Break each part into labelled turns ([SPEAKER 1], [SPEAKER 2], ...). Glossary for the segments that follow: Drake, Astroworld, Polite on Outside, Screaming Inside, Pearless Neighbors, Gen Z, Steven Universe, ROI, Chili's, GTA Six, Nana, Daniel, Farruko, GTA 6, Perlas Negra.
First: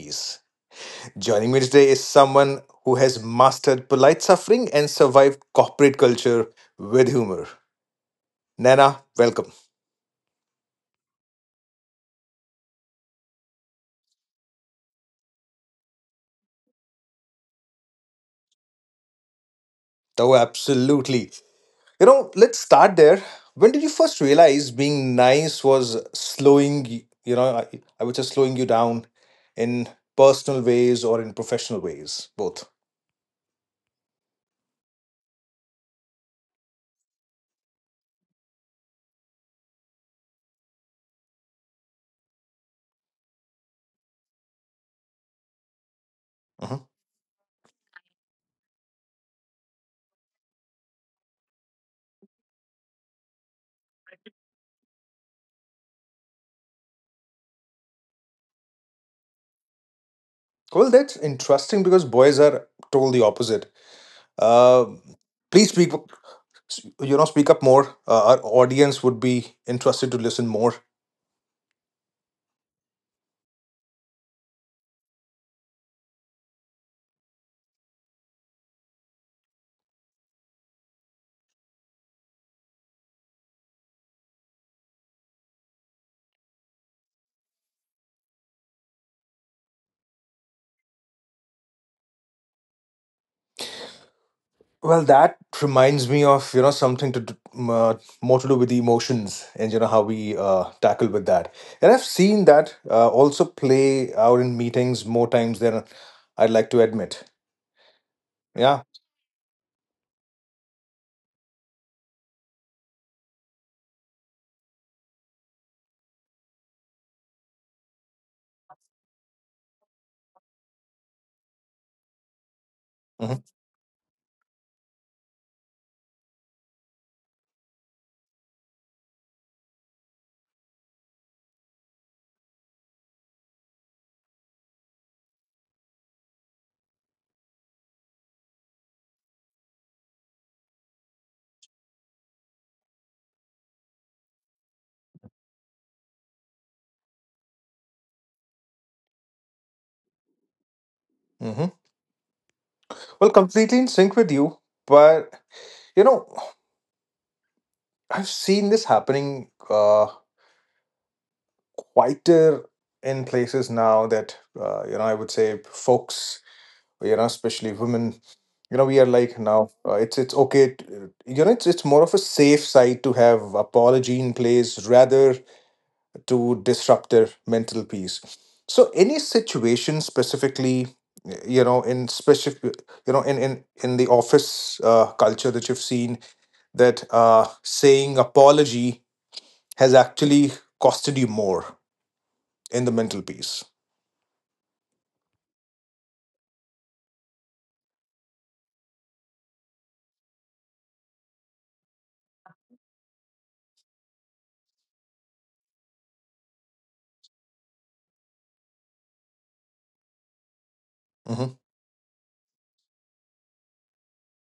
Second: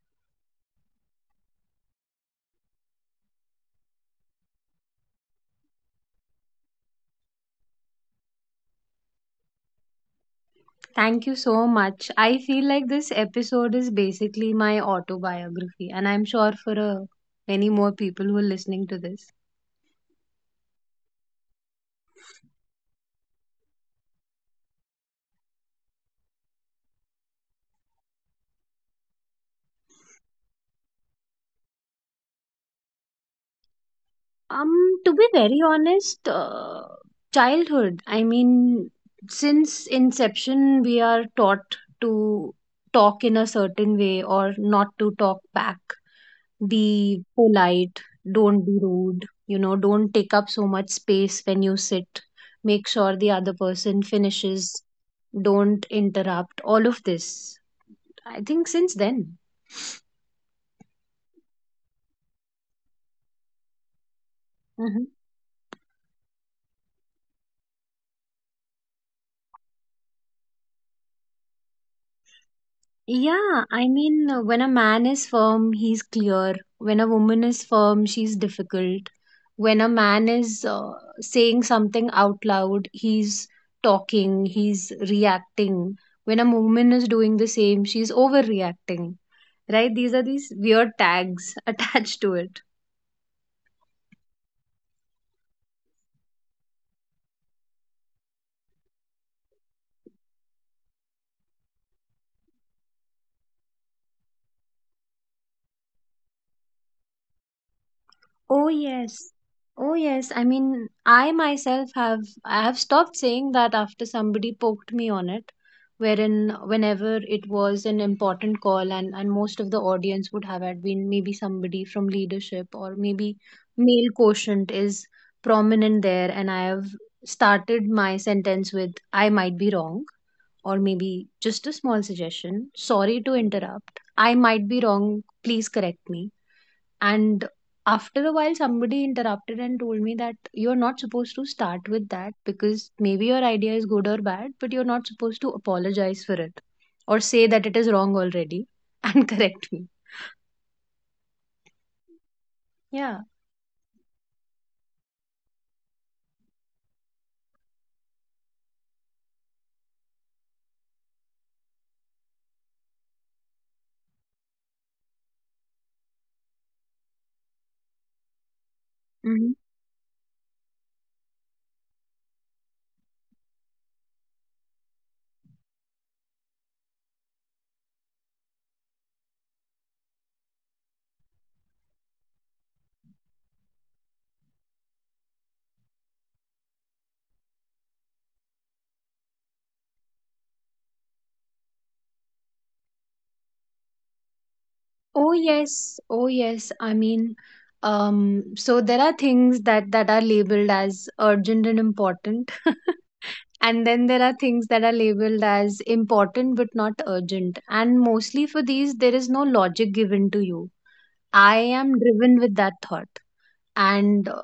[SPEAKER 1] peace. Joining me today is someone who has mastered polite suffering and survived corporate culture with humor. Nana, welcome.
[SPEAKER 2] Thank you so much. I feel like this episode is basically my autobiography, and I'm sure for many more people who are listening to this.
[SPEAKER 1] Oh, absolutely. Let's start there. When did you first realize being nice was slowing, I was just slowing you down in personal ways or in professional ways, both?
[SPEAKER 2] To be very honest, childhood. I mean, since inception, we are taught to talk in a certain way or not to talk back.
[SPEAKER 1] Mhm.
[SPEAKER 2] Be polite, don't be rude, you know, don't take up so much space when you sit. Make sure the other person finishes, don't interrupt, all of this. I think since then.
[SPEAKER 1] Well, that's interesting because boys are told the opposite. Uh,
[SPEAKER 2] Mm-hmm.
[SPEAKER 1] please speak. s- speak up more. Our audience would be interested to listen more.
[SPEAKER 2] Yeah, I mean, when a man is firm, he's clear. When a woman is firm, she's difficult. When a man is saying something out loud, he's talking, he's reacting. When a woman is doing the same, she's overreacting, right? These are these weird tags attached to it.
[SPEAKER 1] Well, that reminds me of something to do, more to do with the emotions, and you know how we tackle with that. And I've seen that also play out in meetings more times than I'd like to admit.
[SPEAKER 2] Oh
[SPEAKER 1] Yeah.
[SPEAKER 2] yes. Oh yes. I mean, I have stopped saying that after somebody poked me on it, wherein whenever it was an important call, and most of the audience would have had been maybe somebody from leadership, or maybe male quotient is prominent there, and I have started my sentence with I might be wrong, or maybe just a small suggestion. Sorry to interrupt. I might be wrong. Please correct me. And after a while, somebody interrupted and told me that you're not supposed to start with that because maybe your idea is good or bad, but you're not supposed to apologize for it or say that it is wrong already and correct me.
[SPEAKER 1] Hmm.
[SPEAKER 2] Yeah.
[SPEAKER 1] Well, completely in sync with you, but you know, I've seen this happening, quieter in places now that I would say folks, especially women, we are like now, it's okay, to, it's more of a safe side to have apology in place rather to disrupt their mental peace. So any situation specifically, in specific, in the office culture that you've seen, that saying apology has actually costed you more in the mental peace.
[SPEAKER 2] Oh yes, oh yes. I mean, so there are things that are labeled as urgent and important, and then there are things that are labeled as important but not urgent. And mostly for these, there is no logic given to you.
[SPEAKER 1] Mm-hmm.
[SPEAKER 2] I am driven with that thought, and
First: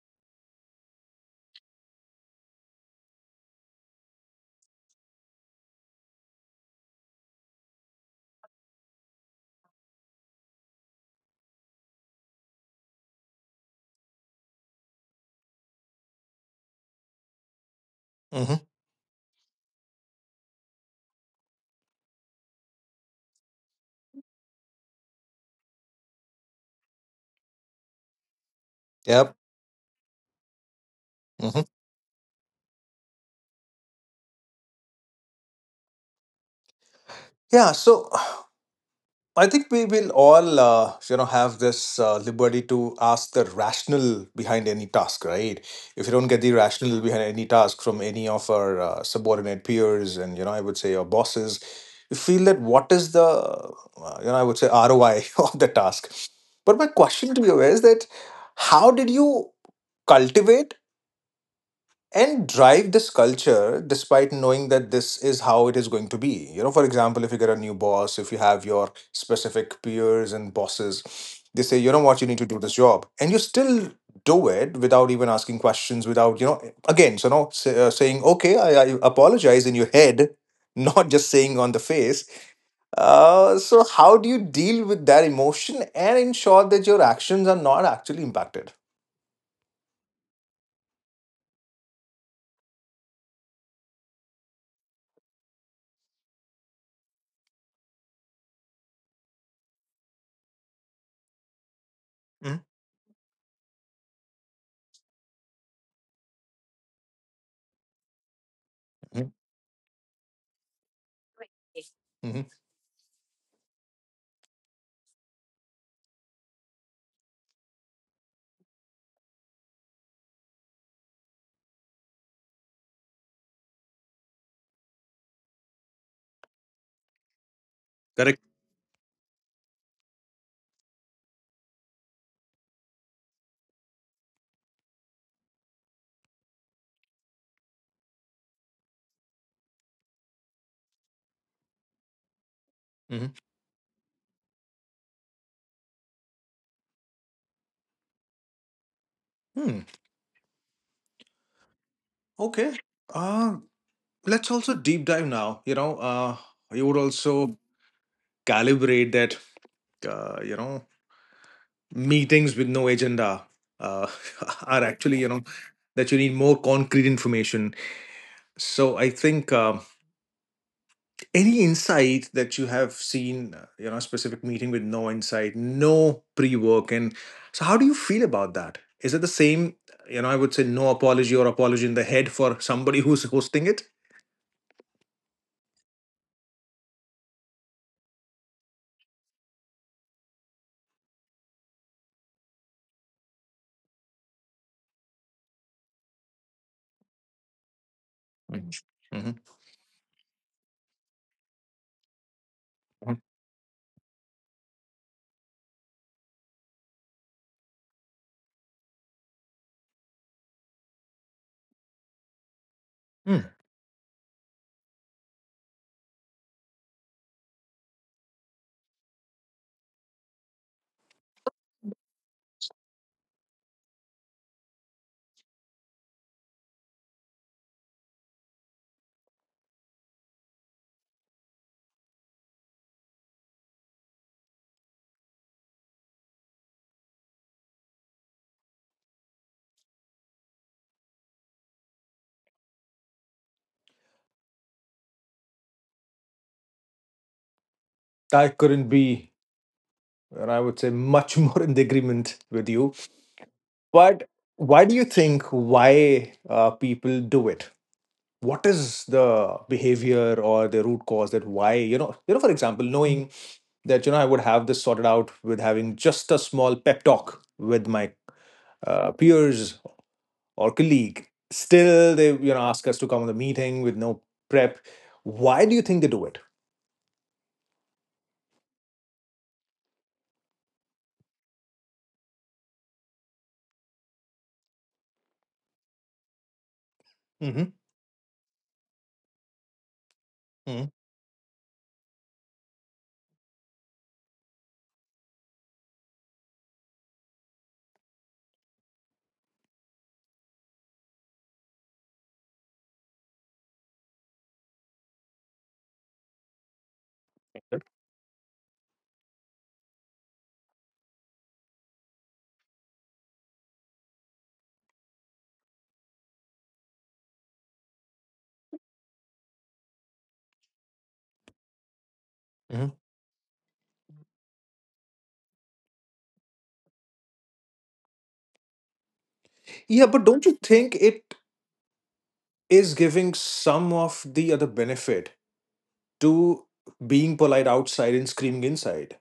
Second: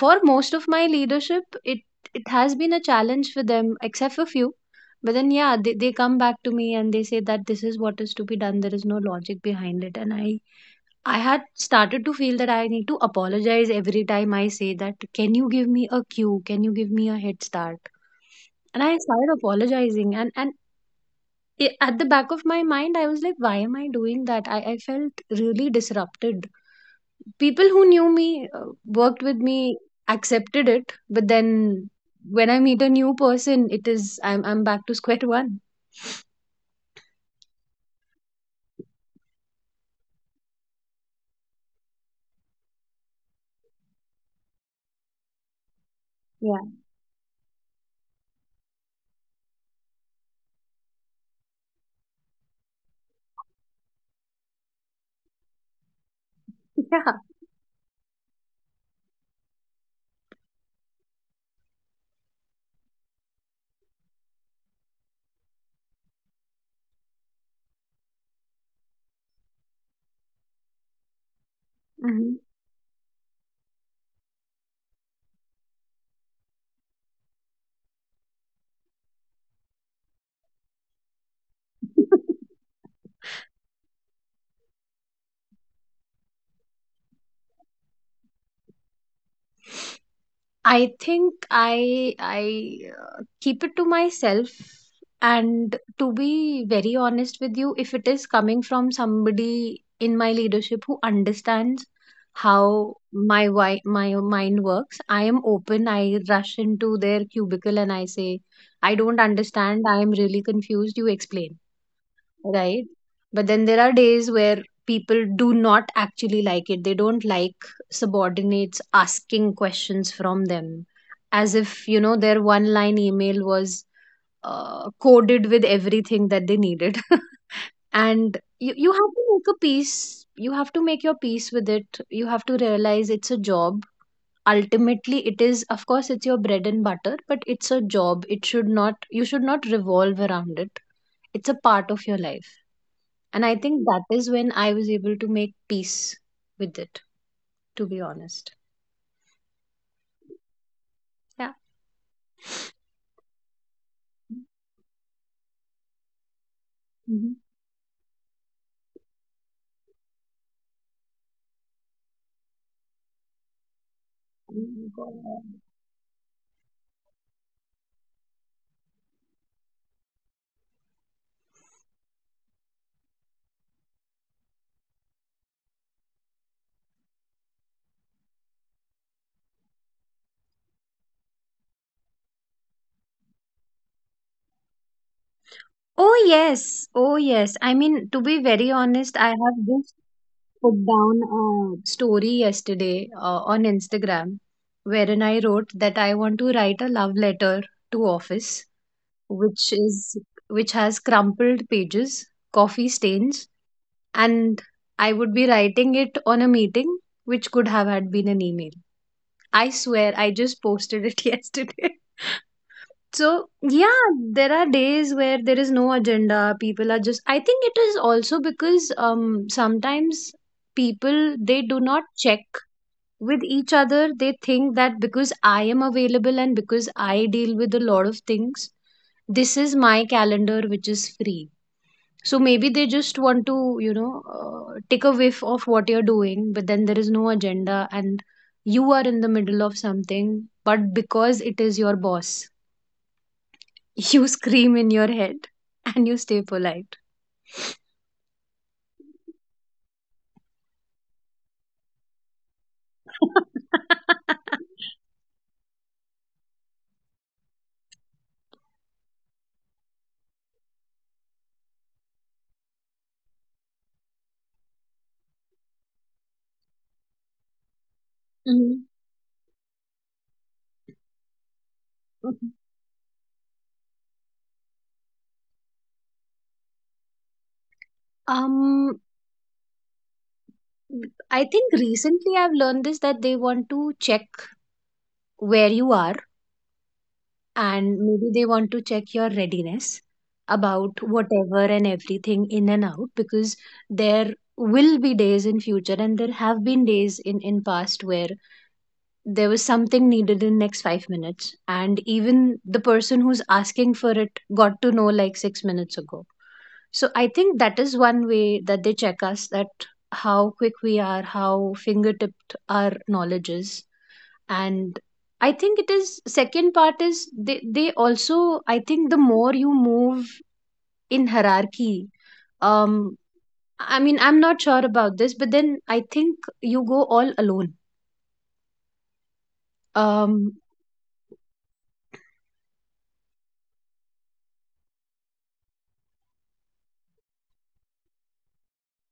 [SPEAKER 2] for most of my leadership, it has been a challenge for them except for few. But then yeah, they come back to me and they say that this is what is to be done, there is no logic behind it. And I had started to feel that I need to apologize every time I say that, can you give me a cue, can you give me a head start?
[SPEAKER 1] Mm-hmm.
[SPEAKER 2] And I started apologizing, and I at the back of my mind I was like, why am I doing that? I felt really disrupted. People who knew me, worked
[SPEAKER 1] Yep.
[SPEAKER 2] with me, accepted it. But then
[SPEAKER 1] Mm-hmm.
[SPEAKER 2] when I meet a new person, it is I'm back to square one.
[SPEAKER 1] Yeah. So I think we will all, have this liberty to ask the rationale behind any task, right? If you don't get the
[SPEAKER 2] Yeah.
[SPEAKER 1] rationale behind any task from any of our subordinate peers and, I would say, our bosses, you feel that what is the, I would say, ROI of the task. But my
[SPEAKER 2] Yeah.
[SPEAKER 1] question to you is that, how did you cultivate and drive this culture despite knowing that this is how it is going to be? For example, if you get a new boss, if you have your specific peers and bosses, they say, you know what you need to
[SPEAKER 2] Hmm.
[SPEAKER 1] do this job, and you still do it without even asking questions, without again. So now say, saying okay, I apologize in your head, not just saying on the face. So how do you deal with that emotion and ensure that your actions are not actually impacted?
[SPEAKER 2] I think I keep it to myself. And to be very honest with you, if it is coming from somebody in my leadership who understands
[SPEAKER 1] Mm-hmm.
[SPEAKER 2] how my mind works, I am open. I rush into their cubicle and I say, I don't understand, I am really confused, you explain, right? But then there are days where people do not actually like it, they don't like subordinates asking questions from them, as if you know their one line email was coded with everything that they needed. And you have to make a peace, you have to make your peace with it, you have to realize it's a job. Ultimately, it is, of course, it's your bread and butter, but it's a job. It should not, you should not revolve around it. It's a part of your life.
[SPEAKER 1] Mm-hmm.
[SPEAKER 2] And I think that is when I was able to make peace with it, to be honest.
[SPEAKER 1] Hmm.
[SPEAKER 2] Yeah.
[SPEAKER 1] Okay. Uh, let's also deep dive now. You would
[SPEAKER 2] Mhm.
[SPEAKER 1] also calibrate that, uh, you know, meetings with no agenda, uh, are actually, that you need more concrete information. So I think. Any insight that you have seen, a specific meeting with no insight, no pre-work, and so how do you feel about that? Is it the same I would say, no apology or apology in the head for somebody who's hosting it?
[SPEAKER 2] Oh, yes. Oh, yes. I mean, to be very honest, I have just put down a story yesterday on Instagram, wherein I wrote that I want to write a love letter to office,
[SPEAKER 1] Mm-hmm.
[SPEAKER 2] which is which has crumpled pages, coffee stains, and I would be writing it on a meeting which could have had been an email. I swear, I just posted it yesterday.
[SPEAKER 1] Mm.
[SPEAKER 2] So, yeah, there are days where there is no agenda. People are just, I think it is also because sometimes people they do not check with each other. They think that because I am available and because I deal with a lot of things, this is my calendar which is free. So maybe they just want to, you know, take a whiff of what you're doing, but then there is no agenda and you are in the middle of something, but because it is your boss, you scream in your head and you stay polite.
[SPEAKER 1] I couldn't be, and I would say, much more in the agreement with you. But why do you think, why people do it? What is the behavior or the root cause, that why for example, knowing that I would have this sorted out with having just a small pep talk with my
[SPEAKER 2] Mhm.
[SPEAKER 1] peers or colleague. Still, they
[SPEAKER 2] Mhm.
[SPEAKER 1] ask us to come on the meeting with no prep. Why do you think they do it?
[SPEAKER 2] Um, I think recently I've learned this that they want to check where you are,
[SPEAKER 1] Hmm.
[SPEAKER 2] and maybe they want to check your readiness about whatever and everything in and out. Because there will be days in future and there have been days in past where there was something needed in next 5 minutes and even the person who's asking for it got to know like 6 minutes ago. So I think that is one way that they check us, that how quick we are, how fingertipped our knowledge is. And I think it is, second part is, they also, I think the more you move in hierarchy,
[SPEAKER 1] Hmm.
[SPEAKER 2] um, I mean I'm not sure about this, but then I think you go all alone.
[SPEAKER 1] Yeah, but don't you
[SPEAKER 2] Um.
[SPEAKER 1] think it is giving some of the other benefit to being polite outside and screaming inside.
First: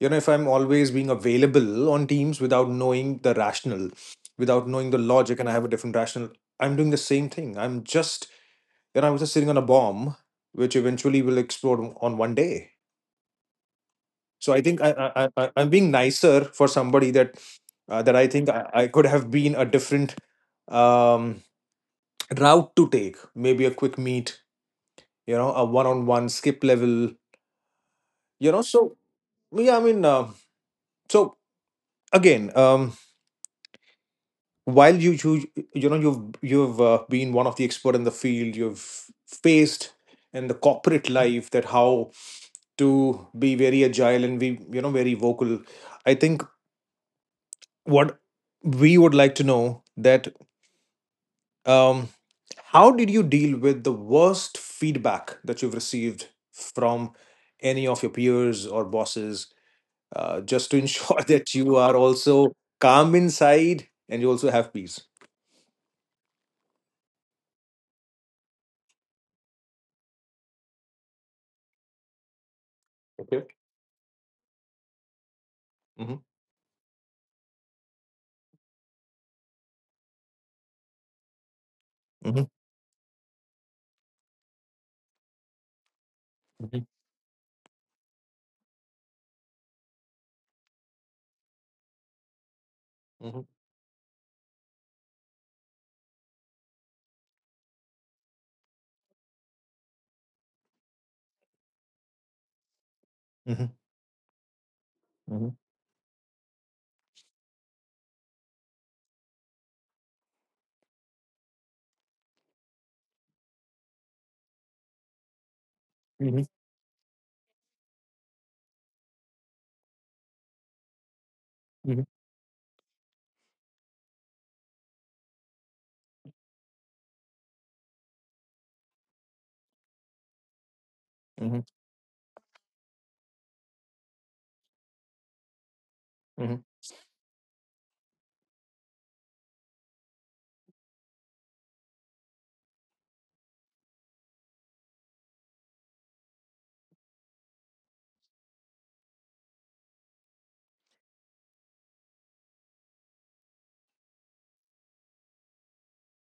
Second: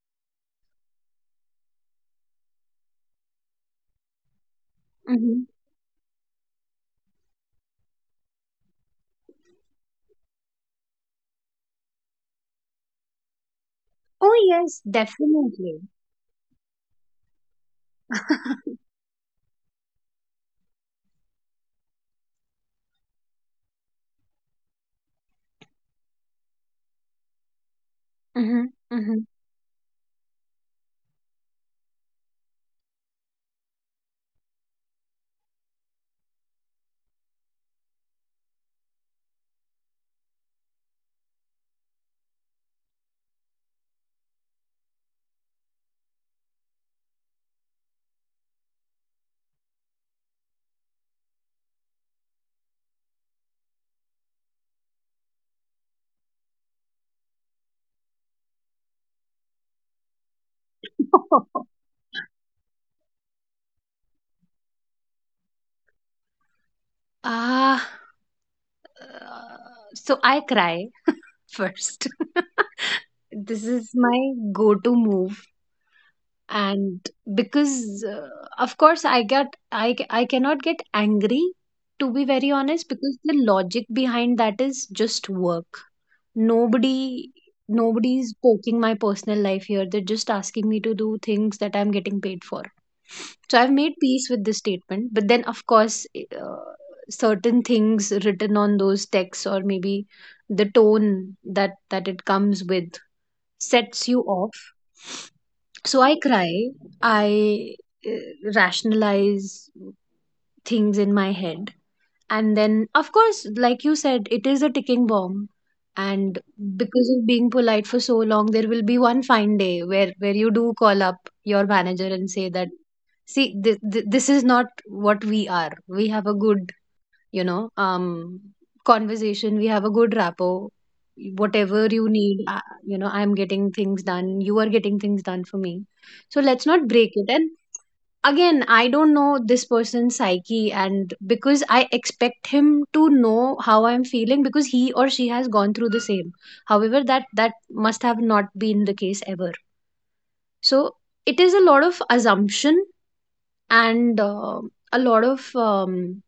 [SPEAKER 1] If I'm always being available on teams without knowing the rationale, without knowing the logic,
[SPEAKER 2] Mhm.
[SPEAKER 1] and I have a different rationale, I'm doing the same thing. I'm just, I was just sitting on a bomb, which eventually will explode on one day.
[SPEAKER 2] Oh
[SPEAKER 1] So I think
[SPEAKER 2] yes,
[SPEAKER 1] I am
[SPEAKER 2] definitely.
[SPEAKER 1] being nicer for somebody, that I think I could have been a different, um, route to take. Maybe a quick meet, a one-on-one skip level.
[SPEAKER 2] Hmm,
[SPEAKER 1] So
[SPEAKER 2] hmm.
[SPEAKER 1] yeah, I mean, so again, while you know you've been one of the expert in the field you've faced in the corporate life, that how to be very agile and be very vocal. I think what we would like to know, that um how did you deal with the worst feedback that you've received from any of your peers or bosses, just to ensure that you are also calm inside and you also have peace.
[SPEAKER 2] Ah, uh, so I cry first.
[SPEAKER 1] Okay.
[SPEAKER 2] This is my go-to move. And because of course I cannot get angry, to be
[SPEAKER 1] Mhm,
[SPEAKER 2] very honest, because the logic behind that is just work.
[SPEAKER 1] mhm,
[SPEAKER 2] Nobody, nobody's poking my personal life here, they're just asking me to do things that I'm getting paid for.
[SPEAKER 1] mhm,
[SPEAKER 2] So I've made peace with this statement, but then of course certain things written on those texts, or maybe the tone that it comes with,
[SPEAKER 1] mhm,
[SPEAKER 2] sets you off.
[SPEAKER 1] mhm,
[SPEAKER 2] So I cry, I rationalize things in my head, and then of course, like you said, it is a ticking bomb. And
[SPEAKER 1] mhm,
[SPEAKER 2] because of being polite for so long, there will be one fine day where you do call up your
[SPEAKER 1] mhm,
[SPEAKER 2] manager and say that, see, this is not what we are, we have a good, you know, conversation. We have a good rapport.
[SPEAKER 1] mhm,
[SPEAKER 2] Whatever you need, you know, I'm getting things done, you are getting things done for me. So
[SPEAKER 1] mhm,
[SPEAKER 2] let's not break it. And again, I don't know this person's psyche, and because I expect him to know how I'm feeling because he or she has gone through the same. However, that must have not been the case ever. So it is a lot of assumption, and a lot of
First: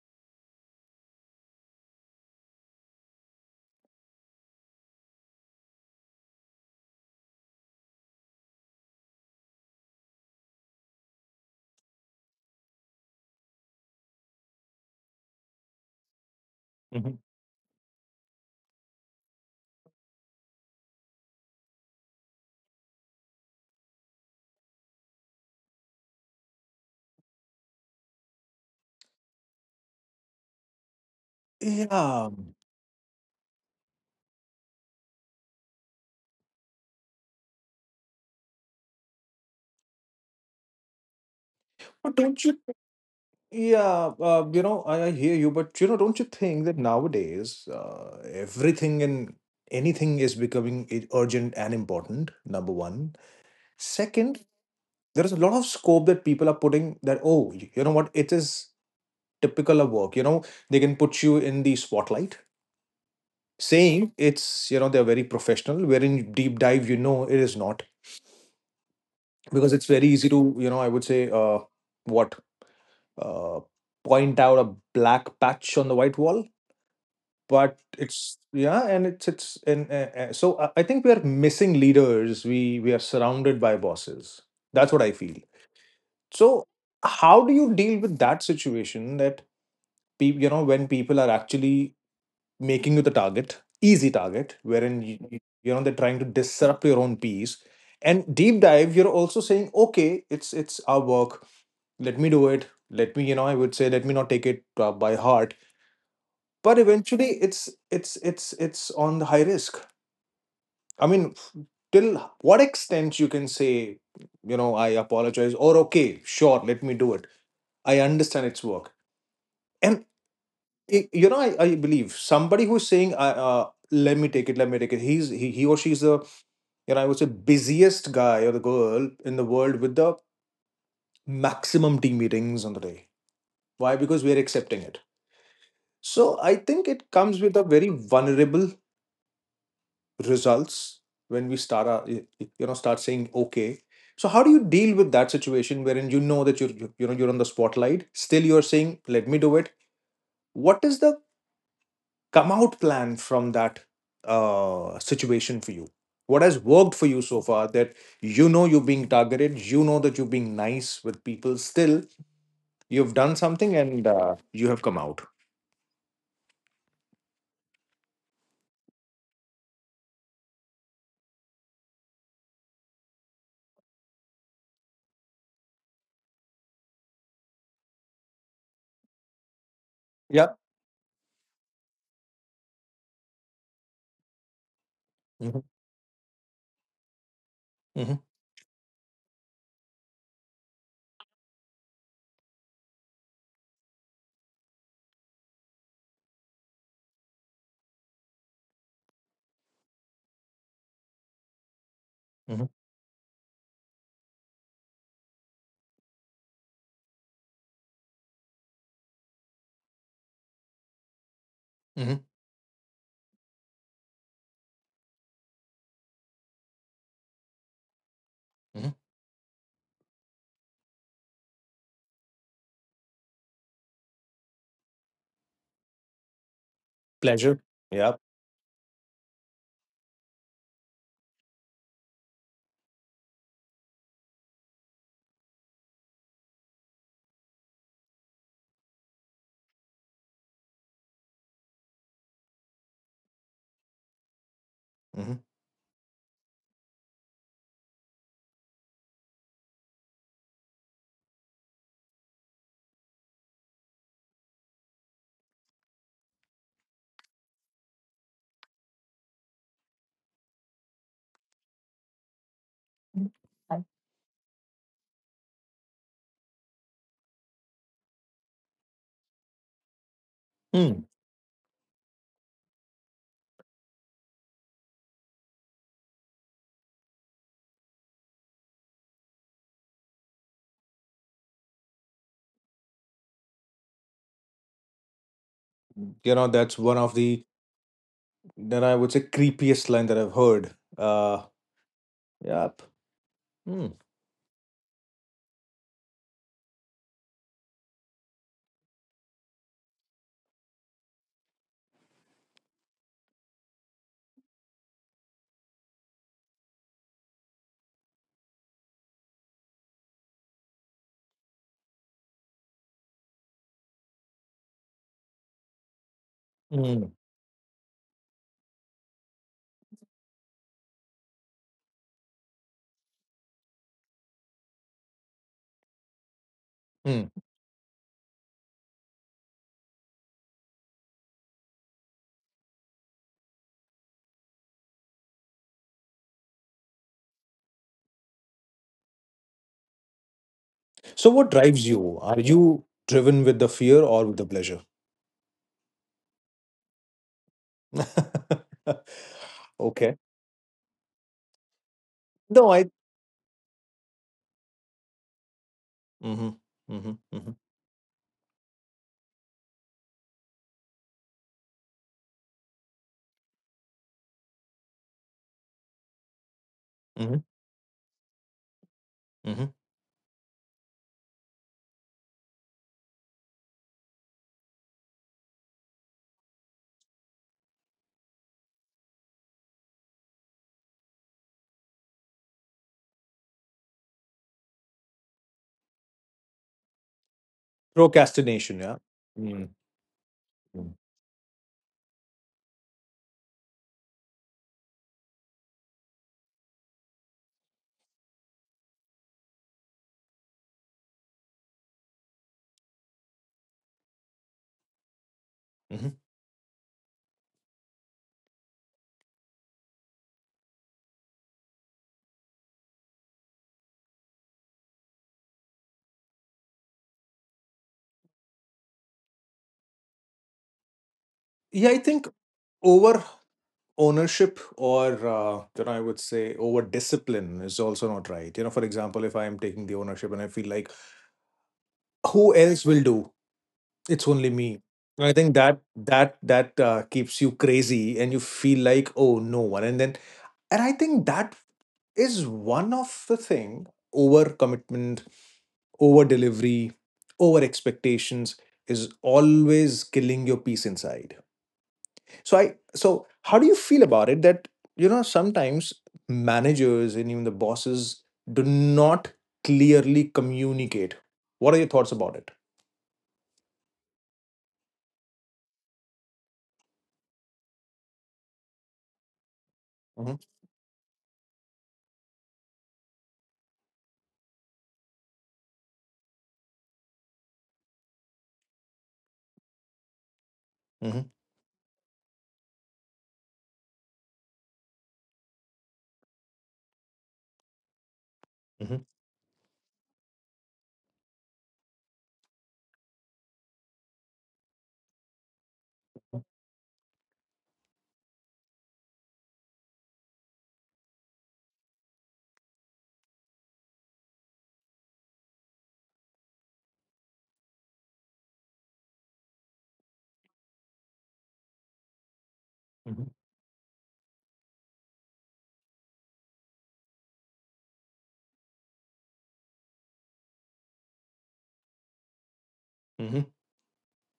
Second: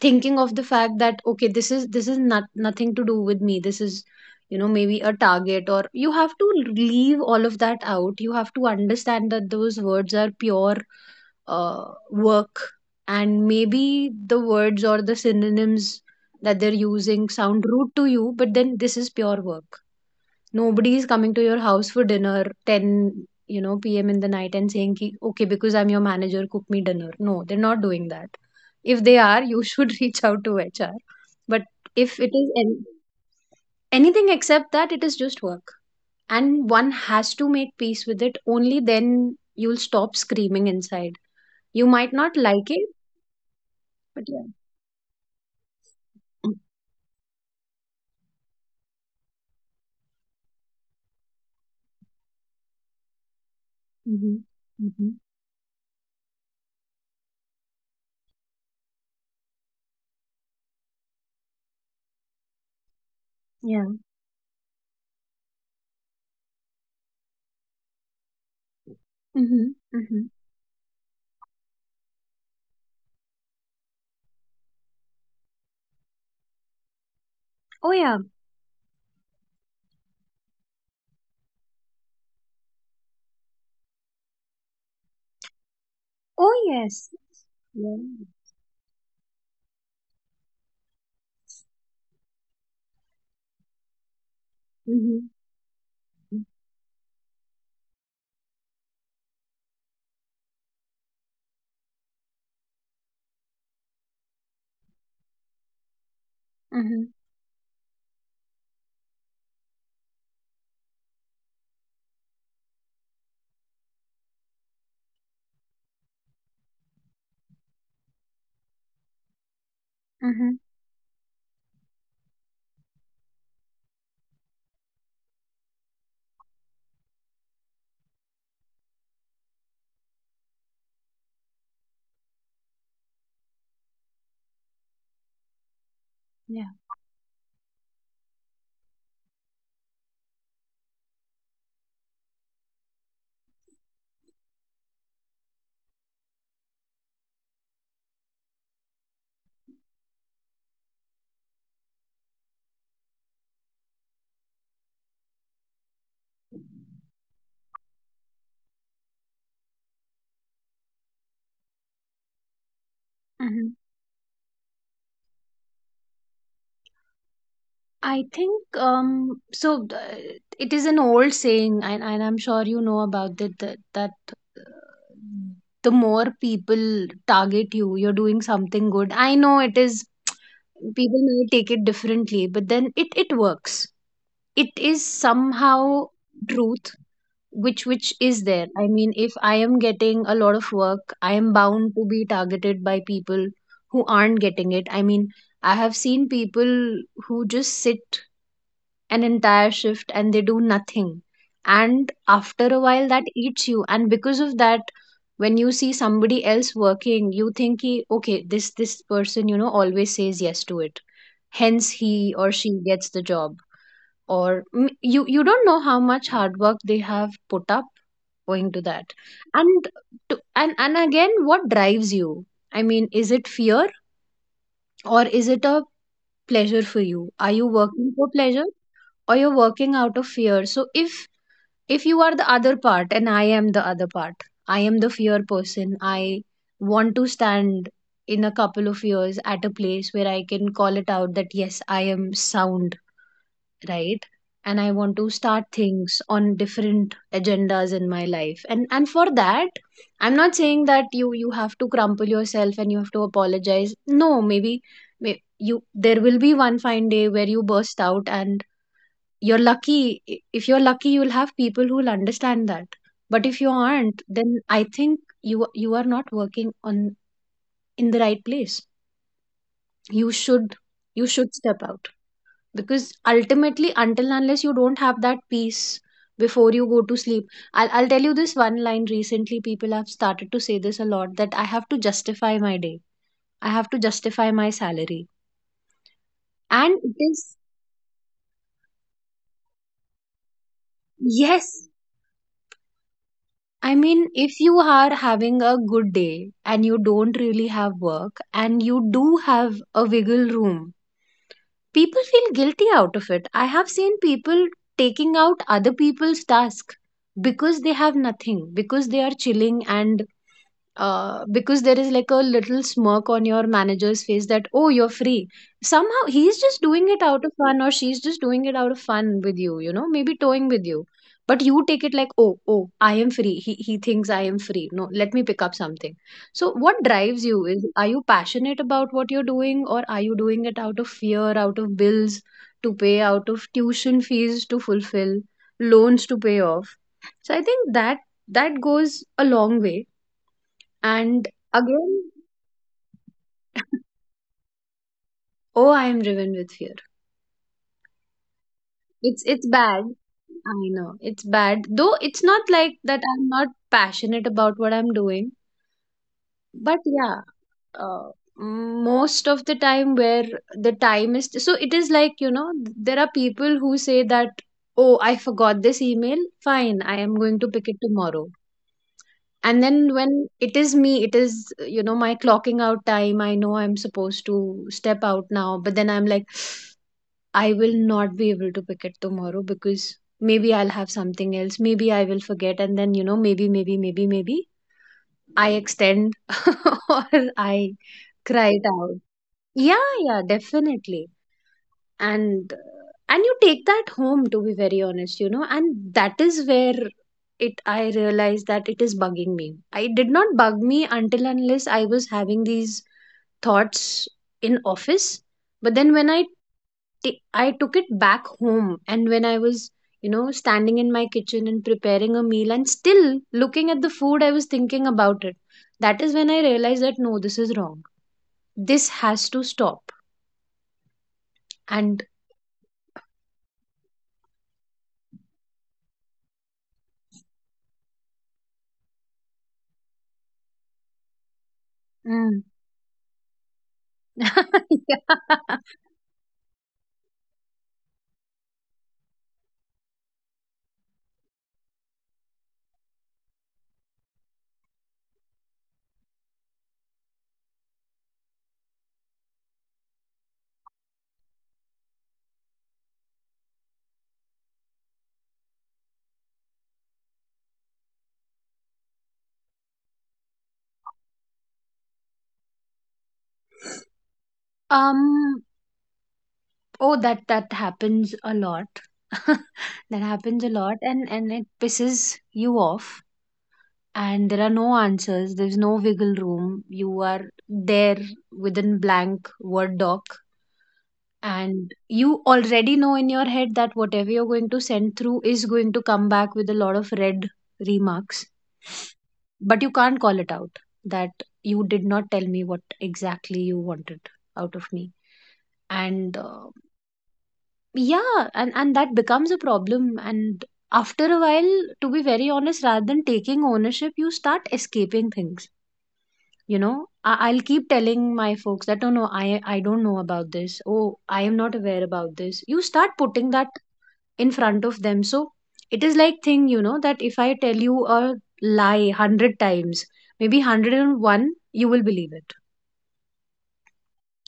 [SPEAKER 2] thinking of the fact that okay, this is nothing to do with me, this is, you know, maybe a target, or you have to leave all of that out. You have to understand that those words are pure work, and maybe the words or the synonyms that they're
[SPEAKER 1] mhm.
[SPEAKER 2] using sound rude to you, but then this is pure work. Nobody is coming to your house for dinner 10, you know, pm in the night and saying ki, okay because I'm your manager, cook me dinner. No, they're not doing that. If they are, you should reach out to HR. But if
[SPEAKER 1] Yeah,
[SPEAKER 2] it is anything except that, it is just work, and one has to make peace with it, only then you'll stop screaming inside. You might
[SPEAKER 1] but
[SPEAKER 2] not
[SPEAKER 1] don't you?
[SPEAKER 2] like it,
[SPEAKER 1] Yeah,
[SPEAKER 2] but yeah.
[SPEAKER 1] I hear you, but don't you think that nowadays everything and anything is becoming urgent and important? Number one.
[SPEAKER 2] Mm-hmm.
[SPEAKER 1] Second,
[SPEAKER 2] Mm-hmm.
[SPEAKER 1] there is a lot of scope that people are putting that, oh, you know what, it is typical of work. They can put you in the spotlight
[SPEAKER 2] Yeah.
[SPEAKER 1] saying, it's, they're very professional, wherein deep dive, it is not,
[SPEAKER 2] Mm-hmm.
[SPEAKER 1] because it's very
[SPEAKER 2] Mm-hmm.
[SPEAKER 1] easy to I would say, what uh, point out a black patch on the white wall. But
[SPEAKER 2] Oh yeah.
[SPEAKER 1] it's, yeah, and it's and so I think we are missing leaders. We we are surrounded by bosses, that's what I feel.
[SPEAKER 2] Oh
[SPEAKER 1] So
[SPEAKER 2] yes.
[SPEAKER 1] how do you
[SPEAKER 2] Yeah.
[SPEAKER 1] deal with that situation, that people, when people are actually making you the target, easy target, wherein
[SPEAKER 2] Mm-hmm.
[SPEAKER 1] they're trying to disrupt your own peace, and deep dive you're also saying okay, it's our work, let me do it, let me I would say, let me not take it by heart. But
[SPEAKER 2] Mm-hmm.
[SPEAKER 1] eventually it's on the high risk. I mean, till what extent you can say, I apologize, or okay, sure, let me do it, I understand its work. And
[SPEAKER 2] Mm-hmm.
[SPEAKER 1] I believe somebody who's saying, I, let me take it, he's he or she's the, I would say, busiest guy or the girl in the world, with the maximum team meetings on the day. Why? Because we are accepting it. So I
[SPEAKER 2] Yeah.
[SPEAKER 1] think it comes with a very vulnerable results, when we start our, y- y- you know start saying okay. So how do you deal with that situation, wherein you know that you're on the spotlight, still you're saying, let me do it. What is the come out plan from that situation for you? What has worked for you so far, that you're being targeted, you know that you're being nice with people, still you've done
[SPEAKER 2] Mm-hmm.
[SPEAKER 1] something, and you have come out.
[SPEAKER 2] I think um, so it is an old saying, and I'm sure you know about it, that that uh, the more people target you, you're doing something good. I know it is,
[SPEAKER 1] Yep.
[SPEAKER 2] people may take it differently, but then it works. It is
[SPEAKER 1] Mhm,
[SPEAKER 2] somehow truth which
[SPEAKER 1] mhm,
[SPEAKER 2] is there. I mean, if I am getting a lot of work, I am bound to be targeted by people who aren't getting it. I mean, I have seen people who just sit an entire shift and they do nothing, and after
[SPEAKER 1] mhm,
[SPEAKER 2] a while that eats you. And because of that, when you see somebody else working, you think he, okay, this person, you know, always says yes to it, hence
[SPEAKER 1] mhm,
[SPEAKER 2] he or she gets the job. Or you you don't know how much hard work they have put up going to
[SPEAKER 1] mhm.
[SPEAKER 2] that. And and again, what drives you? I mean, is it fear, or is it a pleasure for you? Are
[SPEAKER 1] Pleasure.
[SPEAKER 2] you working
[SPEAKER 1] Yep.
[SPEAKER 2] for pleasure, or you're working out of fear? So if you are the other part and I am the other part, I am the fear person. I want to stand in a couple of years at a place where I can call it out, that yes, I am sound, right? And I want to
[SPEAKER 1] Mhm.
[SPEAKER 2] start things on different agendas in my life. And for that, I'm not saying that you have to crumple yourself and you have to apologize. No, maybe you, there will be one fine day where you burst out. And you're lucky, if you're lucky, you'll have people who'll understand that. But if you aren't, then I think you are not working on in the right place. You should,
[SPEAKER 1] Hmm.
[SPEAKER 2] you should step out, because ultimately, until and unless you don't have that peace before you go to sleep, I'll tell you this one line. Recently people have started to say this a lot, that I have to justify my day, I have to justify my salary.
[SPEAKER 1] That's one
[SPEAKER 2] And
[SPEAKER 1] of
[SPEAKER 2] it
[SPEAKER 1] the,
[SPEAKER 2] is,
[SPEAKER 1] then I would say, creepiest line that I've heard. Uh,
[SPEAKER 2] yes.
[SPEAKER 1] yep. Hmm.
[SPEAKER 2] I mean, if you are having a good day and you don't really have work and you do have a wiggle room, people feel guilty out of it. I have seen people taking out other people's task, because they have nothing, because they are chilling, and because there is like a little smirk on your manager's face that, oh, you're free. Somehow he's just
[SPEAKER 1] Hmm.
[SPEAKER 2] doing it out of fun, or she's just doing it out of fun with you, you know, maybe toying with you. But you take it like, oh, oh, I am free, he thinks I am free, no, let me pick up something. So what
[SPEAKER 1] Hmm.
[SPEAKER 2] drives you? Is, are you passionate about what you're doing, or are you doing it out of fear, out of bills to pay, out of tuition fees to fulfill, loans to pay off? So I think that, that goes a long way.
[SPEAKER 1] So,
[SPEAKER 2] And
[SPEAKER 1] what drives you?
[SPEAKER 2] again,
[SPEAKER 1] Are you driven with the fear or with the pleasure?
[SPEAKER 2] oh, I am driven with fear. It's bad.
[SPEAKER 1] Okay.
[SPEAKER 2] I know it's bad. Though it's not
[SPEAKER 1] No, I.
[SPEAKER 2] like that. I'm not passionate about what I'm doing.
[SPEAKER 1] Mm-hmm.
[SPEAKER 2] But
[SPEAKER 1] Mm-hmm.
[SPEAKER 2] yeah,
[SPEAKER 1] Mm-hmm.
[SPEAKER 2] uh, most of the time, where the time is, so it is like, you know, there are people who say that, oh, I forgot this email. Fine, I am
[SPEAKER 1] Mm-hmm.
[SPEAKER 2] going to pick it tomorrow.
[SPEAKER 1] Mm-hmm.
[SPEAKER 2] And then when it is me, it is, you know, my clocking out time. I know I'm supposed to step out now, but then I'm like, I will not be able to pick it tomorrow because maybe I'll have something else. Maybe I will forget. And then, you know, maybe I extend, or I cry
[SPEAKER 1] Procrastination.
[SPEAKER 2] it
[SPEAKER 1] Yeah.
[SPEAKER 2] out.
[SPEAKER 1] Hmm.
[SPEAKER 2] Yeah, yeah,
[SPEAKER 1] Hmm.
[SPEAKER 2] definitely. And and you take that home, to be very honest, you know, and that is where it, I realized that it is bugging me. I did not bug me until unless I was having these thoughts in office. But then
[SPEAKER 1] Mm-hmm.
[SPEAKER 2] when I took it back home. And when I was, you know, standing in my kitchen and preparing a meal and still looking at the food, I was thinking about it. That is when I realized that no, this is wrong. This has to stop.
[SPEAKER 1] Yeah, I
[SPEAKER 2] And
[SPEAKER 1] think over ownership, or I would say over discipline, is also not right. For example, if I am taking the ownership and I feel like, who
[SPEAKER 2] mm,
[SPEAKER 1] else will do, it's only me. I think
[SPEAKER 2] yeah.
[SPEAKER 1] that keeps you crazy, and you feel like, oh, no one. And then and I think that is one of the thing, over commitment, over delivery, over expectations, is always killing your peace inside. So I so how do you feel about it, that sometimes managers and even the bosses do not clearly communicate? What are your thoughts about it?
[SPEAKER 2] um, oh, that that happens a lot. That
[SPEAKER 1] Mhm,
[SPEAKER 2] happens a lot, and it pisses you off. And there are no answers. There's no wiggle room. You are there within blank Word doc,
[SPEAKER 1] mhm,
[SPEAKER 2] and you already know in your head that whatever you're going to send through is going to come back with a lot of red remarks.
[SPEAKER 1] mhm,
[SPEAKER 2] But you can't call it out that you did not tell me what exactly you wanted out of me. And yeah, and that becomes a problem. And after a while, to be very honest, rather than taking ownership, you start escaping things, you know. I'll keep telling my folks that, oh no, I don't know about this, oh, I am not aware about this. You start
[SPEAKER 1] mhm,
[SPEAKER 2] putting that in front of them. So it is like thing, you know, that if I tell you a lie 100 times, maybe 101, you will believe it.
[SPEAKER 1] mhm,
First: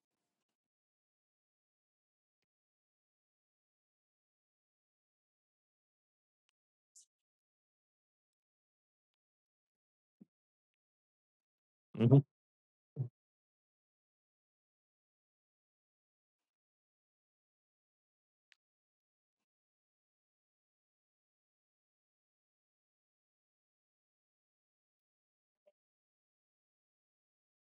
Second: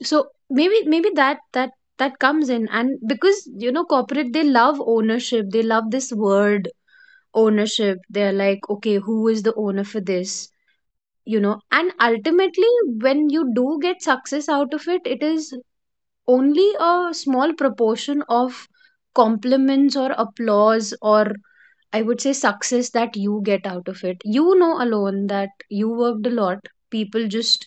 [SPEAKER 2] So maybe that comes in. And because you know corporate, they love ownership, they love this word ownership. They're like, okay, who is the owner for this, you know? And
[SPEAKER 1] mhm.
[SPEAKER 2] ultimately, when you do get success out of it, it is only a small proportion of compliments or applause, or I would say success that you get out of it, you know, alone, that you worked a lot. People just,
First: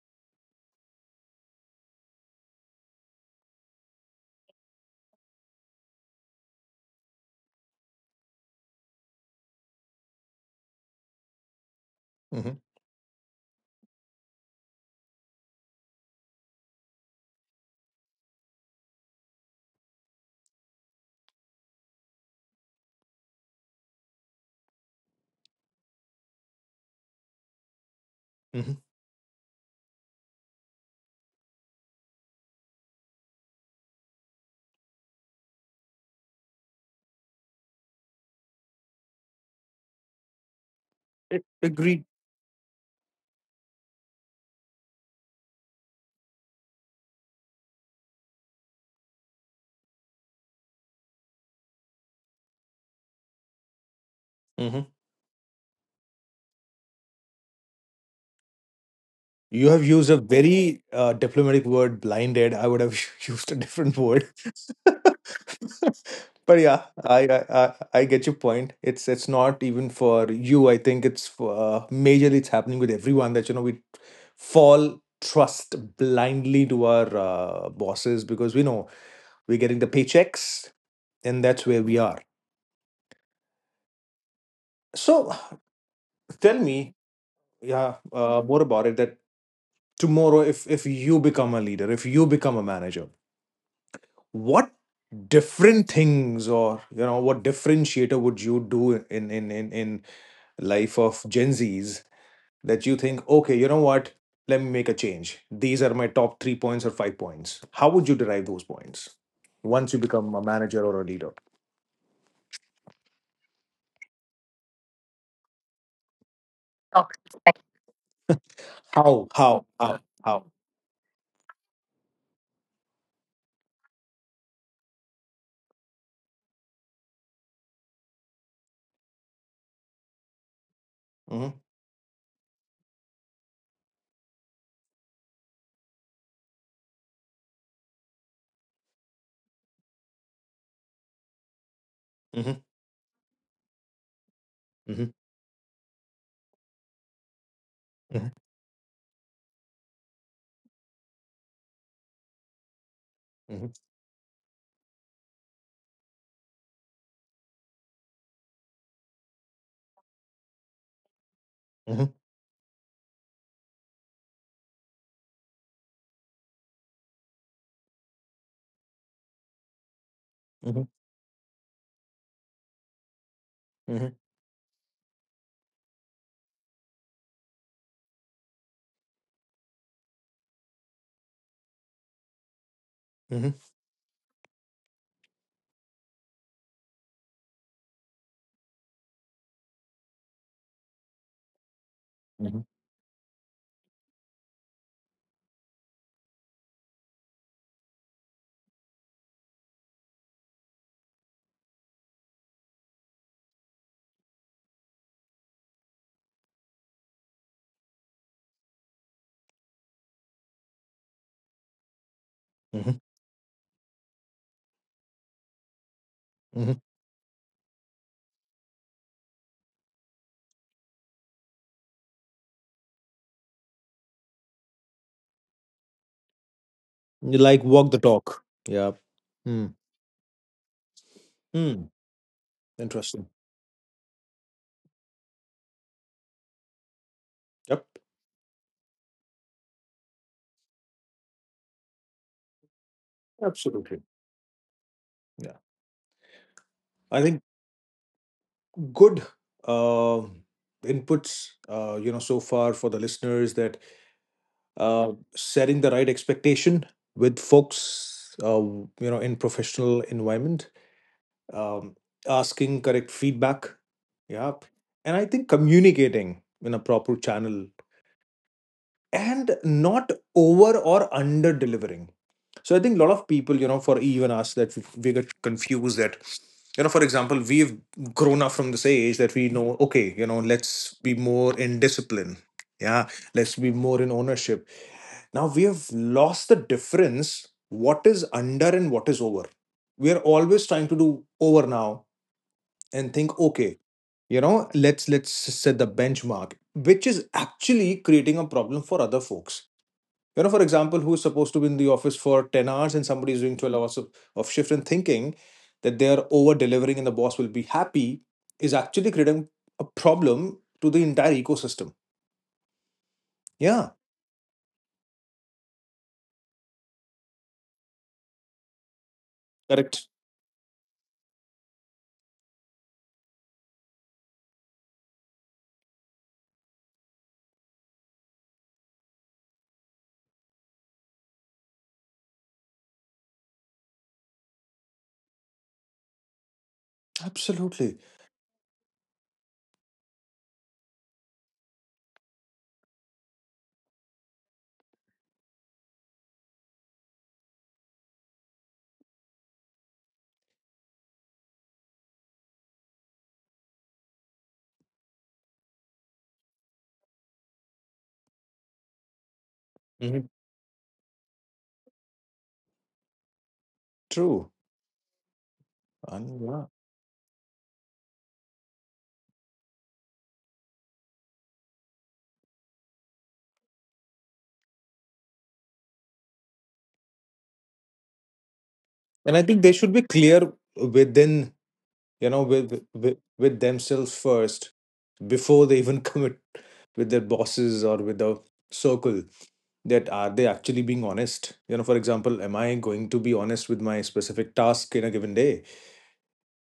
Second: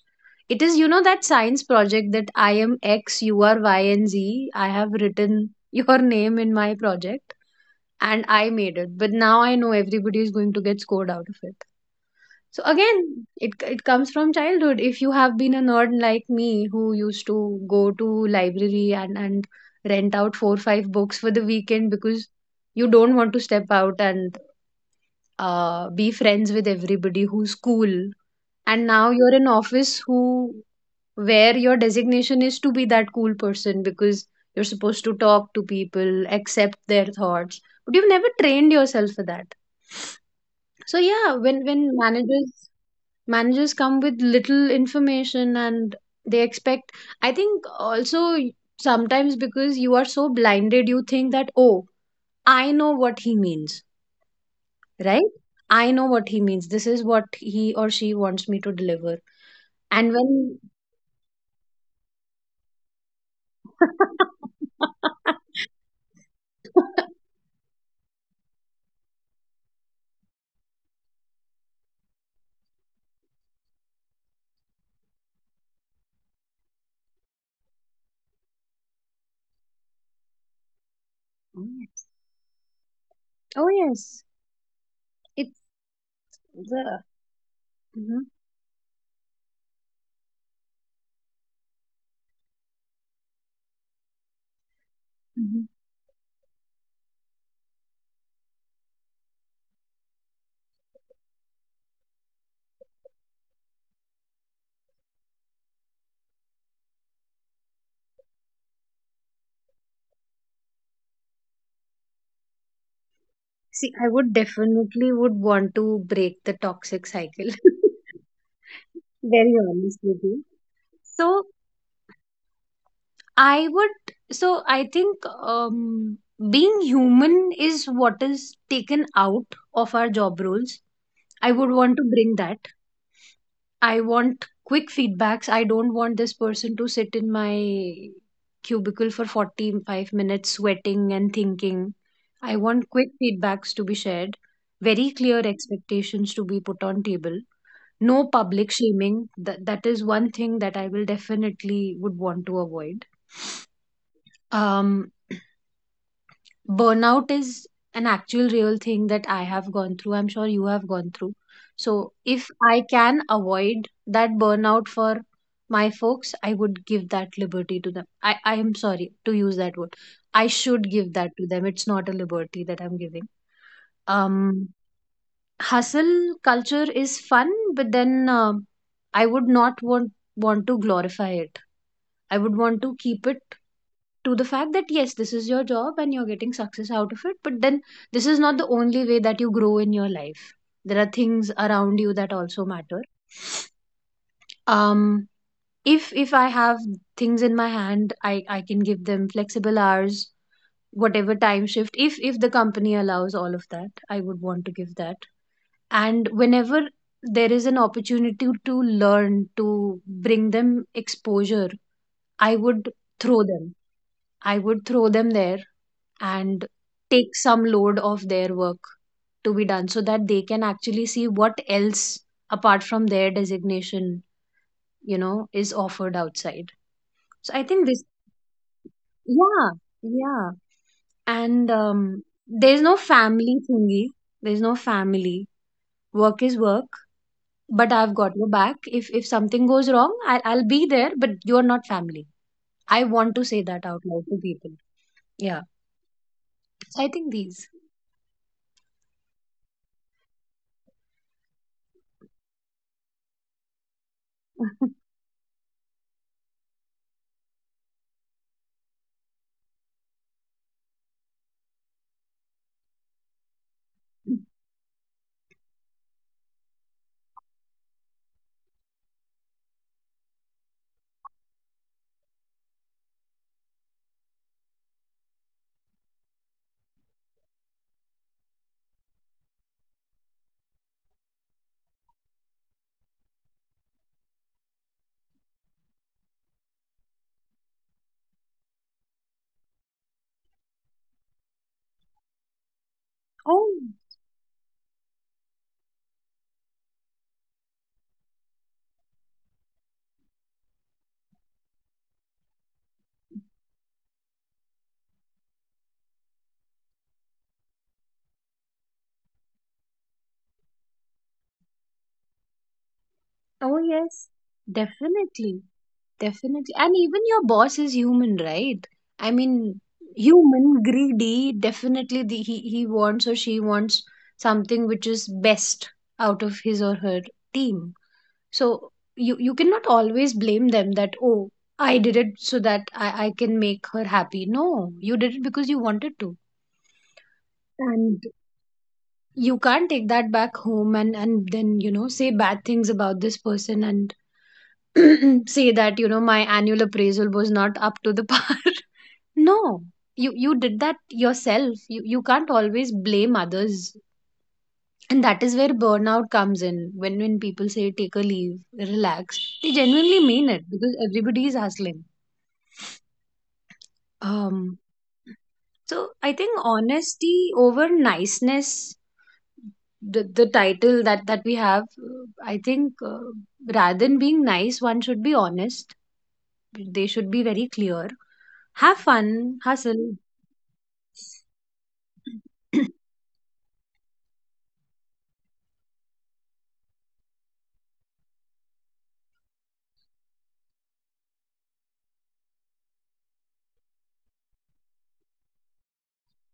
[SPEAKER 2] it is, you know, that science project that I am X, you are Y, and Z, I have written your name in my project and I made it, but now I know everybody is going to get scored out of it.
[SPEAKER 1] Mm-hmm.
[SPEAKER 2] So again, it comes from childhood. If you have been a nerd like me who used to go to library and rent out four or five books for the weekend, because you don't want to step out and be friends with everybody who's cool.
[SPEAKER 1] Mm-hmm.
[SPEAKER 2] And now you're in office, who, where your designation is to be that cool person, because you're supposed to talk to people, accept their thoughts, but you've never trained yourself for that. So yeah, when
[SPEAKER 1] Agreed.
[SPEAKER 2] managers come with little information and they expect, I think also sometimes because you are so blinded, you think that, oh, I know what he means,
[SPEAKER 1] Mhm.
[SPEAKER 2] right? I know what he means, this is what he or she wants me to deliver.
[SPEAKER 1] You have used
[SPEAKER 2] And
[SPEAKER 1] a
[SPEAKER 2] when
[SPEAKER 1] very diplomatic word, blinded. I would have used a different word. But yeah, I get your point. It's not even for you. I think it's for, majorly it's happening with everyone, that we fall trust blindly to our bosses, because we know we're getting the paychecks, and that's where we are.
[SPEAKER 2] oh yes,
[SPEAKER 1] So
[SPEAKER 2] it's
[SPEAKER 1] tell me,
[SPEAKER 2] the,
[SPEAKER 1] yeah,
[SPEAKER 2] mhm,
[SPEAKER 1] more about it. That Tomorrow, if you become a leader, if you become a manager, what
[SPEAKER 2] mhm.
[SPEAKER 1] different things, or you know, what differentiator would you do in life of Gen Z's that you think, okay, you know what, let me make a change, these are my top three points or five points? How would you derive those points once you become a manager or a leader?
[SPEAKER 2] See, I would definitely would want to break the toxic cycle.
[SPEAKER 1] how
[SPEAKER 2] Very
[SPEAKER 1] how
[SPEAKER 2] honest
[SPEAKER 1] how
[SPEAKER 2] with you.
[SPEAKER 1] how
[SPEAKER 2] So I would, so I think being human is what is taken out of our job roles. I
[SPEAKER 1] Mhm,
[SPEAKER 2] would want to bring that. I want quick feedbacks. I don't want this person to sit in my cubicle for 45 minutes sweating and thinking. I
[SPEAKER 1] mhm,
[SPEAKER 2] want quick feedbacks to be shared, very
[SPEAKER 1] mhm,
[SPEAKER 2] clear expectations to be put on table. No
[SPEAKER 1] mhm,
[SPEAKER 2] public shaming. That, that is one thing that I will definitely would want to avoid.
[SPEAKER 1] mhm,
[SPEAKER 2] um Burnout is an actual real thing that I have gone through. I'm sure you have gone through.
[SPEAKER 1] mhm,
[SPEAKER 2] So, if I can avoid that burnout for my folks, I would give that liberty to them. I am sorry to use that word. I
[SPEAKER 1] mhm,
[SPEAKER 2] should give that to them. It's not a liberty that I'm giving.
[SPEAKER 1] mhm,
[SPEAKER 2] Um, Hustle culture is fun, but then I would not want to glorify it. I would
[SPEAKER 1] mhm,
[SPEAKER 2] want to keep it to the fact that yes, this is your job and you're getting success out of it, but then this is not the only way that you grow in your life. There are things
[SPEAKER 1] mhm,
[SPEAKER 2] around you that also matter. Um, if I have things in my hand, I can give them flexible hours, whatever time shift. If the company allows all of that, I would want to give that. And whenever there is an opportunity to learn, to bring them exposure, I
[SPEAKER 1] mhm,
[SPEAKER 2] would throw them, I would throw them there.
[SPEAKER 1] mhm.
[SPEAKER 2] And take some load of their work to be done, so that they can actually see what else, apart from their designation, you know, is offered outside.
[SPEAKER 1] You like
[SPEAKER 2] So I
[SPEAKER 1] walk the
[SPEAKER 2] think this,
[SPEAKER 1] talk, yeah. Mm.
[SPEAKER 2] yeah, yeah. And
[SPEAKER 1] Mm.
[SPEAKER 2] there's no
[SPEAKER 1] Interesting.
[SPEAKER 2] family thingy. There's no family. Work is work,
[SPEAKER 1] Yep.
[SPEAKER 2] but I've got your back. If something goes wrong, I'll be there, but you're not family. I want to say that
[SPEAKER 1] Absolutely.
[SPEAKER 2] out loud to people.
[SPEAKER 1] Yeah,
[SPEAKER 2] Yeah. So I
[SPEAKER 1] I think
[SPEAKER 2] think these.
[SPEAKER 1] good uh, inputs, you know, so far for the listeners, that setting the right expectation with folks, you know, in professional environment, um, asking correct feedback, yeah, and I think communicating in a proper channel and not over or under delivering. So I think a lot of people, you know, for even us, that we get confused that, you know, for example, we've grown up from this age that we know, okay, you know, let's be more in discipline. Yeah, let's be more in ownership. Now we have lost the difference what is under and what is over. We are always trying to do over now and think, okay,
[SPEAKER 2] Oh.
[SPEAKER 1] you know, let's set the benchmark, which is actually creating a problem for other folks, you know, for example, who's supposed to be in the office for 10 hours and somebody's doing 12 hours of shift and thinking that they're over delivering and the boss will be happy is actually creating a problem to the entire ecosystem,
[SPEAKER 2] Oh,
[SPEAKER 1] yeah.
[SPEAKER 2] yes, definitely, definitely. And even your boss is human, right? I mean,
[SPEAKER 1] Correct.
[SPEAKER 2] human, greedy, definitely the, he wants or she wants something which is best out of his or her team. So you cannot always blame them that, oh, I did it so that I can make her happy. No, you did it because you wanted to.
[SPEAKER 1] Absolutely.
[SPEAKER 2] And you can't take that back home, and then, you know, say bad things about this person and say that, you know, my annual appraisal was not up to the par. No, you did that yourself. You can't always blame others. And that is where burnout comes in, when people say take a leave, relax, they
[SPEAKER 1] Mhm.
[SPEAKER 2] genuinely mean it, because everybody is hustling.
[SPEAKER 1] True.
[SPEAKER 2] um so
[SPEAKER 1] And
[SPEAKER 2] I
[SPEAKER 1] yeah,
[SPEAKER 2] think honesty over niceness, the title that that we have, I think, rather than being nice, one should be honest. They should be very clear. Have
[SPEAKER 1] and I think
[SPEAKER 2] fun,
[SPEAKER 1] they should be
[SPEAKER 2] hustle.
[SPEAKER 1] clear within, you know, with with, with themselves first before they even commit with their bosses or with the circle, that are they actually being honest? You know, for example, am I going to be honest with my specific task in a given day?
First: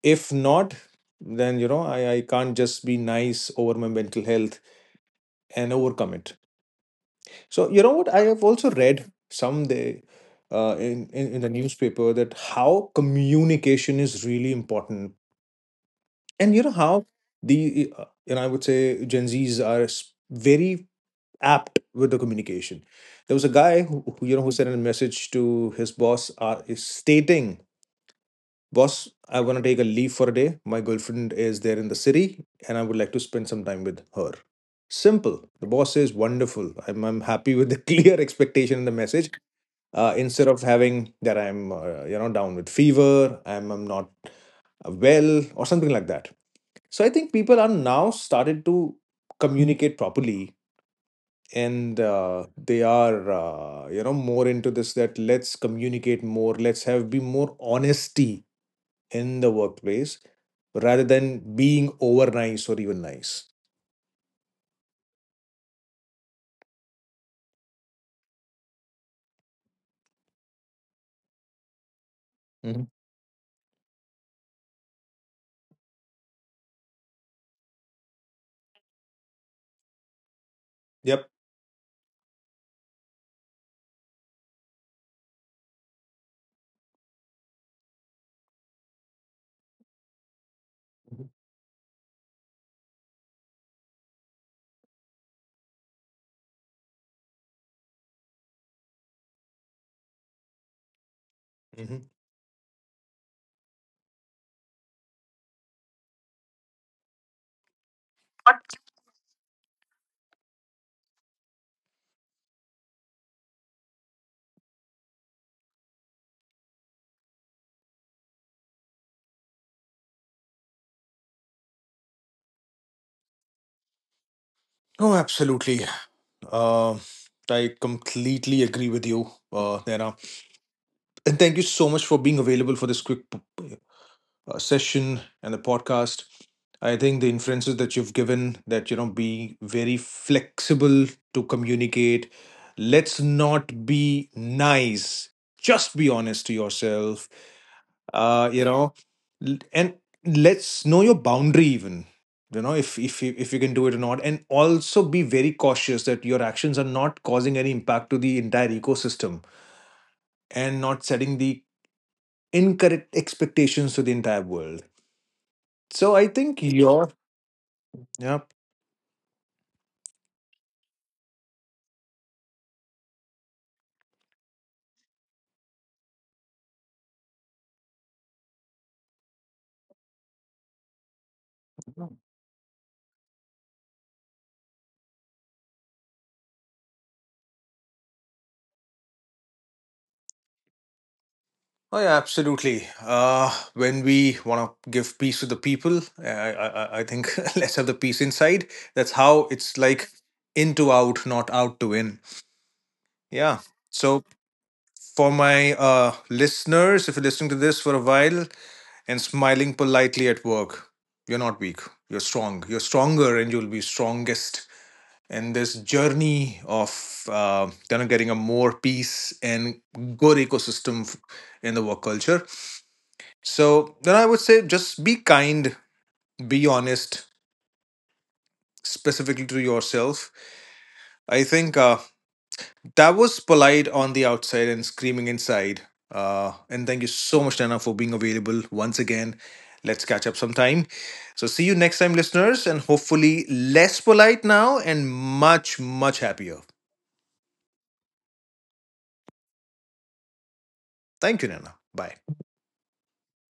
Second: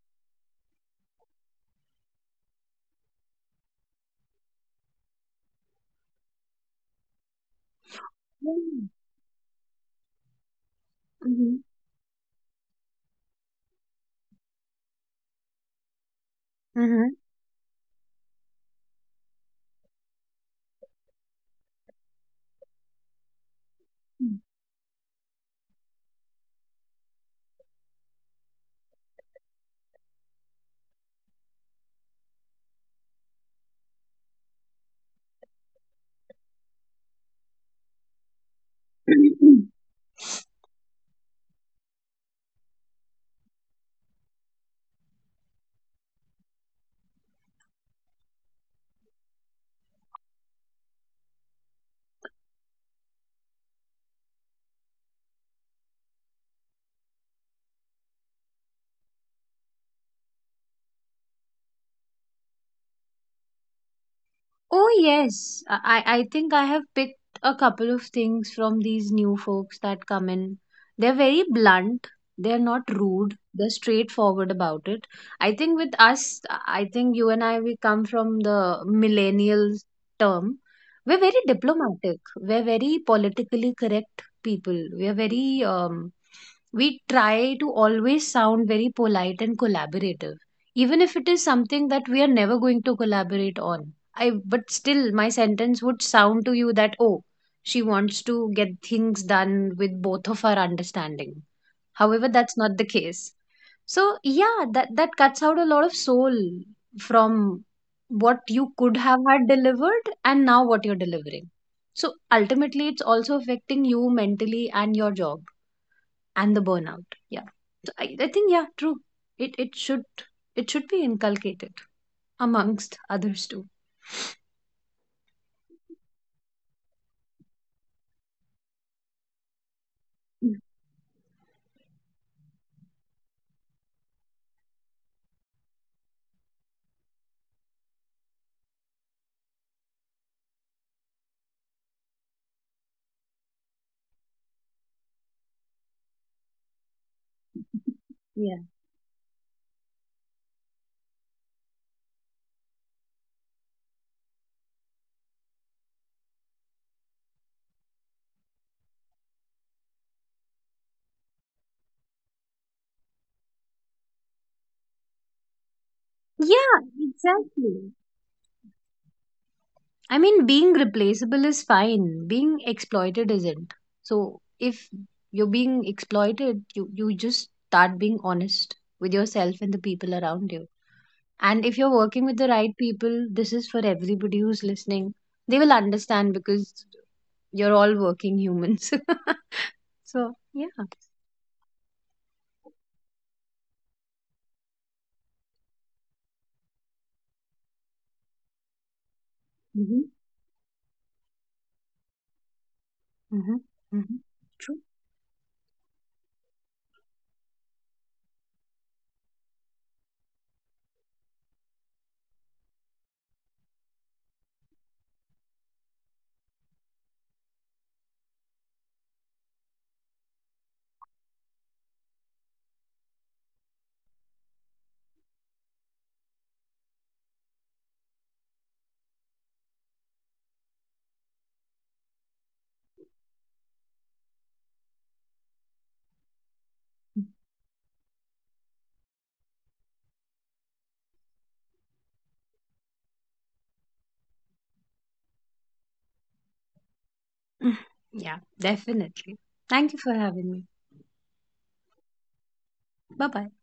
[SPEAKER 1] If not, then you know I can't just be nice over my mental health and overcome it. So you know what, I have also read someday, in, in the
[SPEAKER 2] Mhm.
[SPEAKER 1] newspaper, that how communication is really important, and you know how
[SPEAKER 2] Mhm.
[SPEAKER 1] the, you know, I would say Gen Z's are s- very apt with the communication. There was a guy who you
[SPEAKER 2] Mhm.
[SPEAKER 1] know, who sent a message to his boss, is stating, "Boss, I want to take a leave for a day. My girlfriend is there in the city, and I would like to spend some time with her." Simple. The boss says, "Wonderful. I'm happy with the clear expectation in the message." Instead of having that, I'm you know, down with fever, I'm not well or something like that. So I think people are now started to communicate properly, and they are, you know, more into this, that let's communicate more, let's have be more honesty in the workplace rather than being over nice or even nice.
[SPEAKER 2] Oh, yes. I think I have picked a couple of things from these new folks that come in. They're very blunt. They're
[SPEAKER 1] Mhm.
[SPEAKER 2] not rude. They're straightforward about it. I think with us, I think you and I, we come from the millennial term. We're
[SPEAKER 1] Yep.
[SPEAKER 2] very diplomatic. We're very politically correct people. We're very, we try to always sound very polite and collaborative, even if it is something that we are never going to collaborate on. I, but still my sentence would sound to you that, oh, she wants to get things done with both of our understanding.
[SPEAKER 1] Hmm.
[SPEAKER 2] However, that's not the case. So yeah, that that cuts out a lot of soul from what you could have had delivered and now what you're delivering. So ultimately it's also affecting you mentally and your job and the burnout. Yeah. So I think yeah, true. It it should it should be inculcated amongst others too.
[SPEAKER 1] Oh, absolutely. uh, I completely agree with you, Naina. And thank you so much for being available for this quick session and the podcast. I think the inferences that you've given, that you know, be very flexible to communicate, let's not be nice, just be honest to yourself,
[SPEAKER 2] Yeah.
[SPEAKER 1] you know, and let's know your boundary even, you know, if if you can do it or not, and also be very cautious that your actions are not causing any impact to the entire ecosystem and not setting the incorrect expectations to the entire world. So I think
[SPEAKER 2] Yeah,
[SPEAKER 1] your-
[SPEAKER 2] exactly.
[SPEAKER 1] Yep.
[SPEAKER 2] I mean, being replaceable is fine. Being exploited isn't. So if you're being exploited, you just start being honest with yourself and the people around you. And if you're working with the right people, this is for everybody who's listening. They will understand, because you're all working humans. So yeah.
[SPEAKER 1] Oh, yeah, absolutely. When we want to give peace to the people, I think let's have the peace inside. That's how it's
[SPEAKER 2] Hmm.
[SPEAKER 1] like, in to out, not out to in.
[SPEAKER 2] Hmm.
[SPEAKER 1] Yeah.
[SPEAKER 2] Hmm.
[SPEAKER 1] So,
[SPEAKER 2] True.
[SPEAKER 1] for my listeners, if you're listening to this for a while and smiling politely at work, you're not weak. You're strong. You're stronger and you'll be strongest. And this journey of kind of getting a more peace and good ecosystem in the work culture. So then I would say just be kind, be honest, specifically to yourself. I think that was polite on the outside and screaming inside. And thank you so much, Nana, for being available once again. Let's catch up sometime. So, see you next time, listeners, and hopefully less polite now and much, much happier.
[SPEAKER 2] Yeah, definitely. Thank you for having me.
[SPEAKER 1] Thank you, Nana. Bye.
[SPEAKER 2] Bye bye.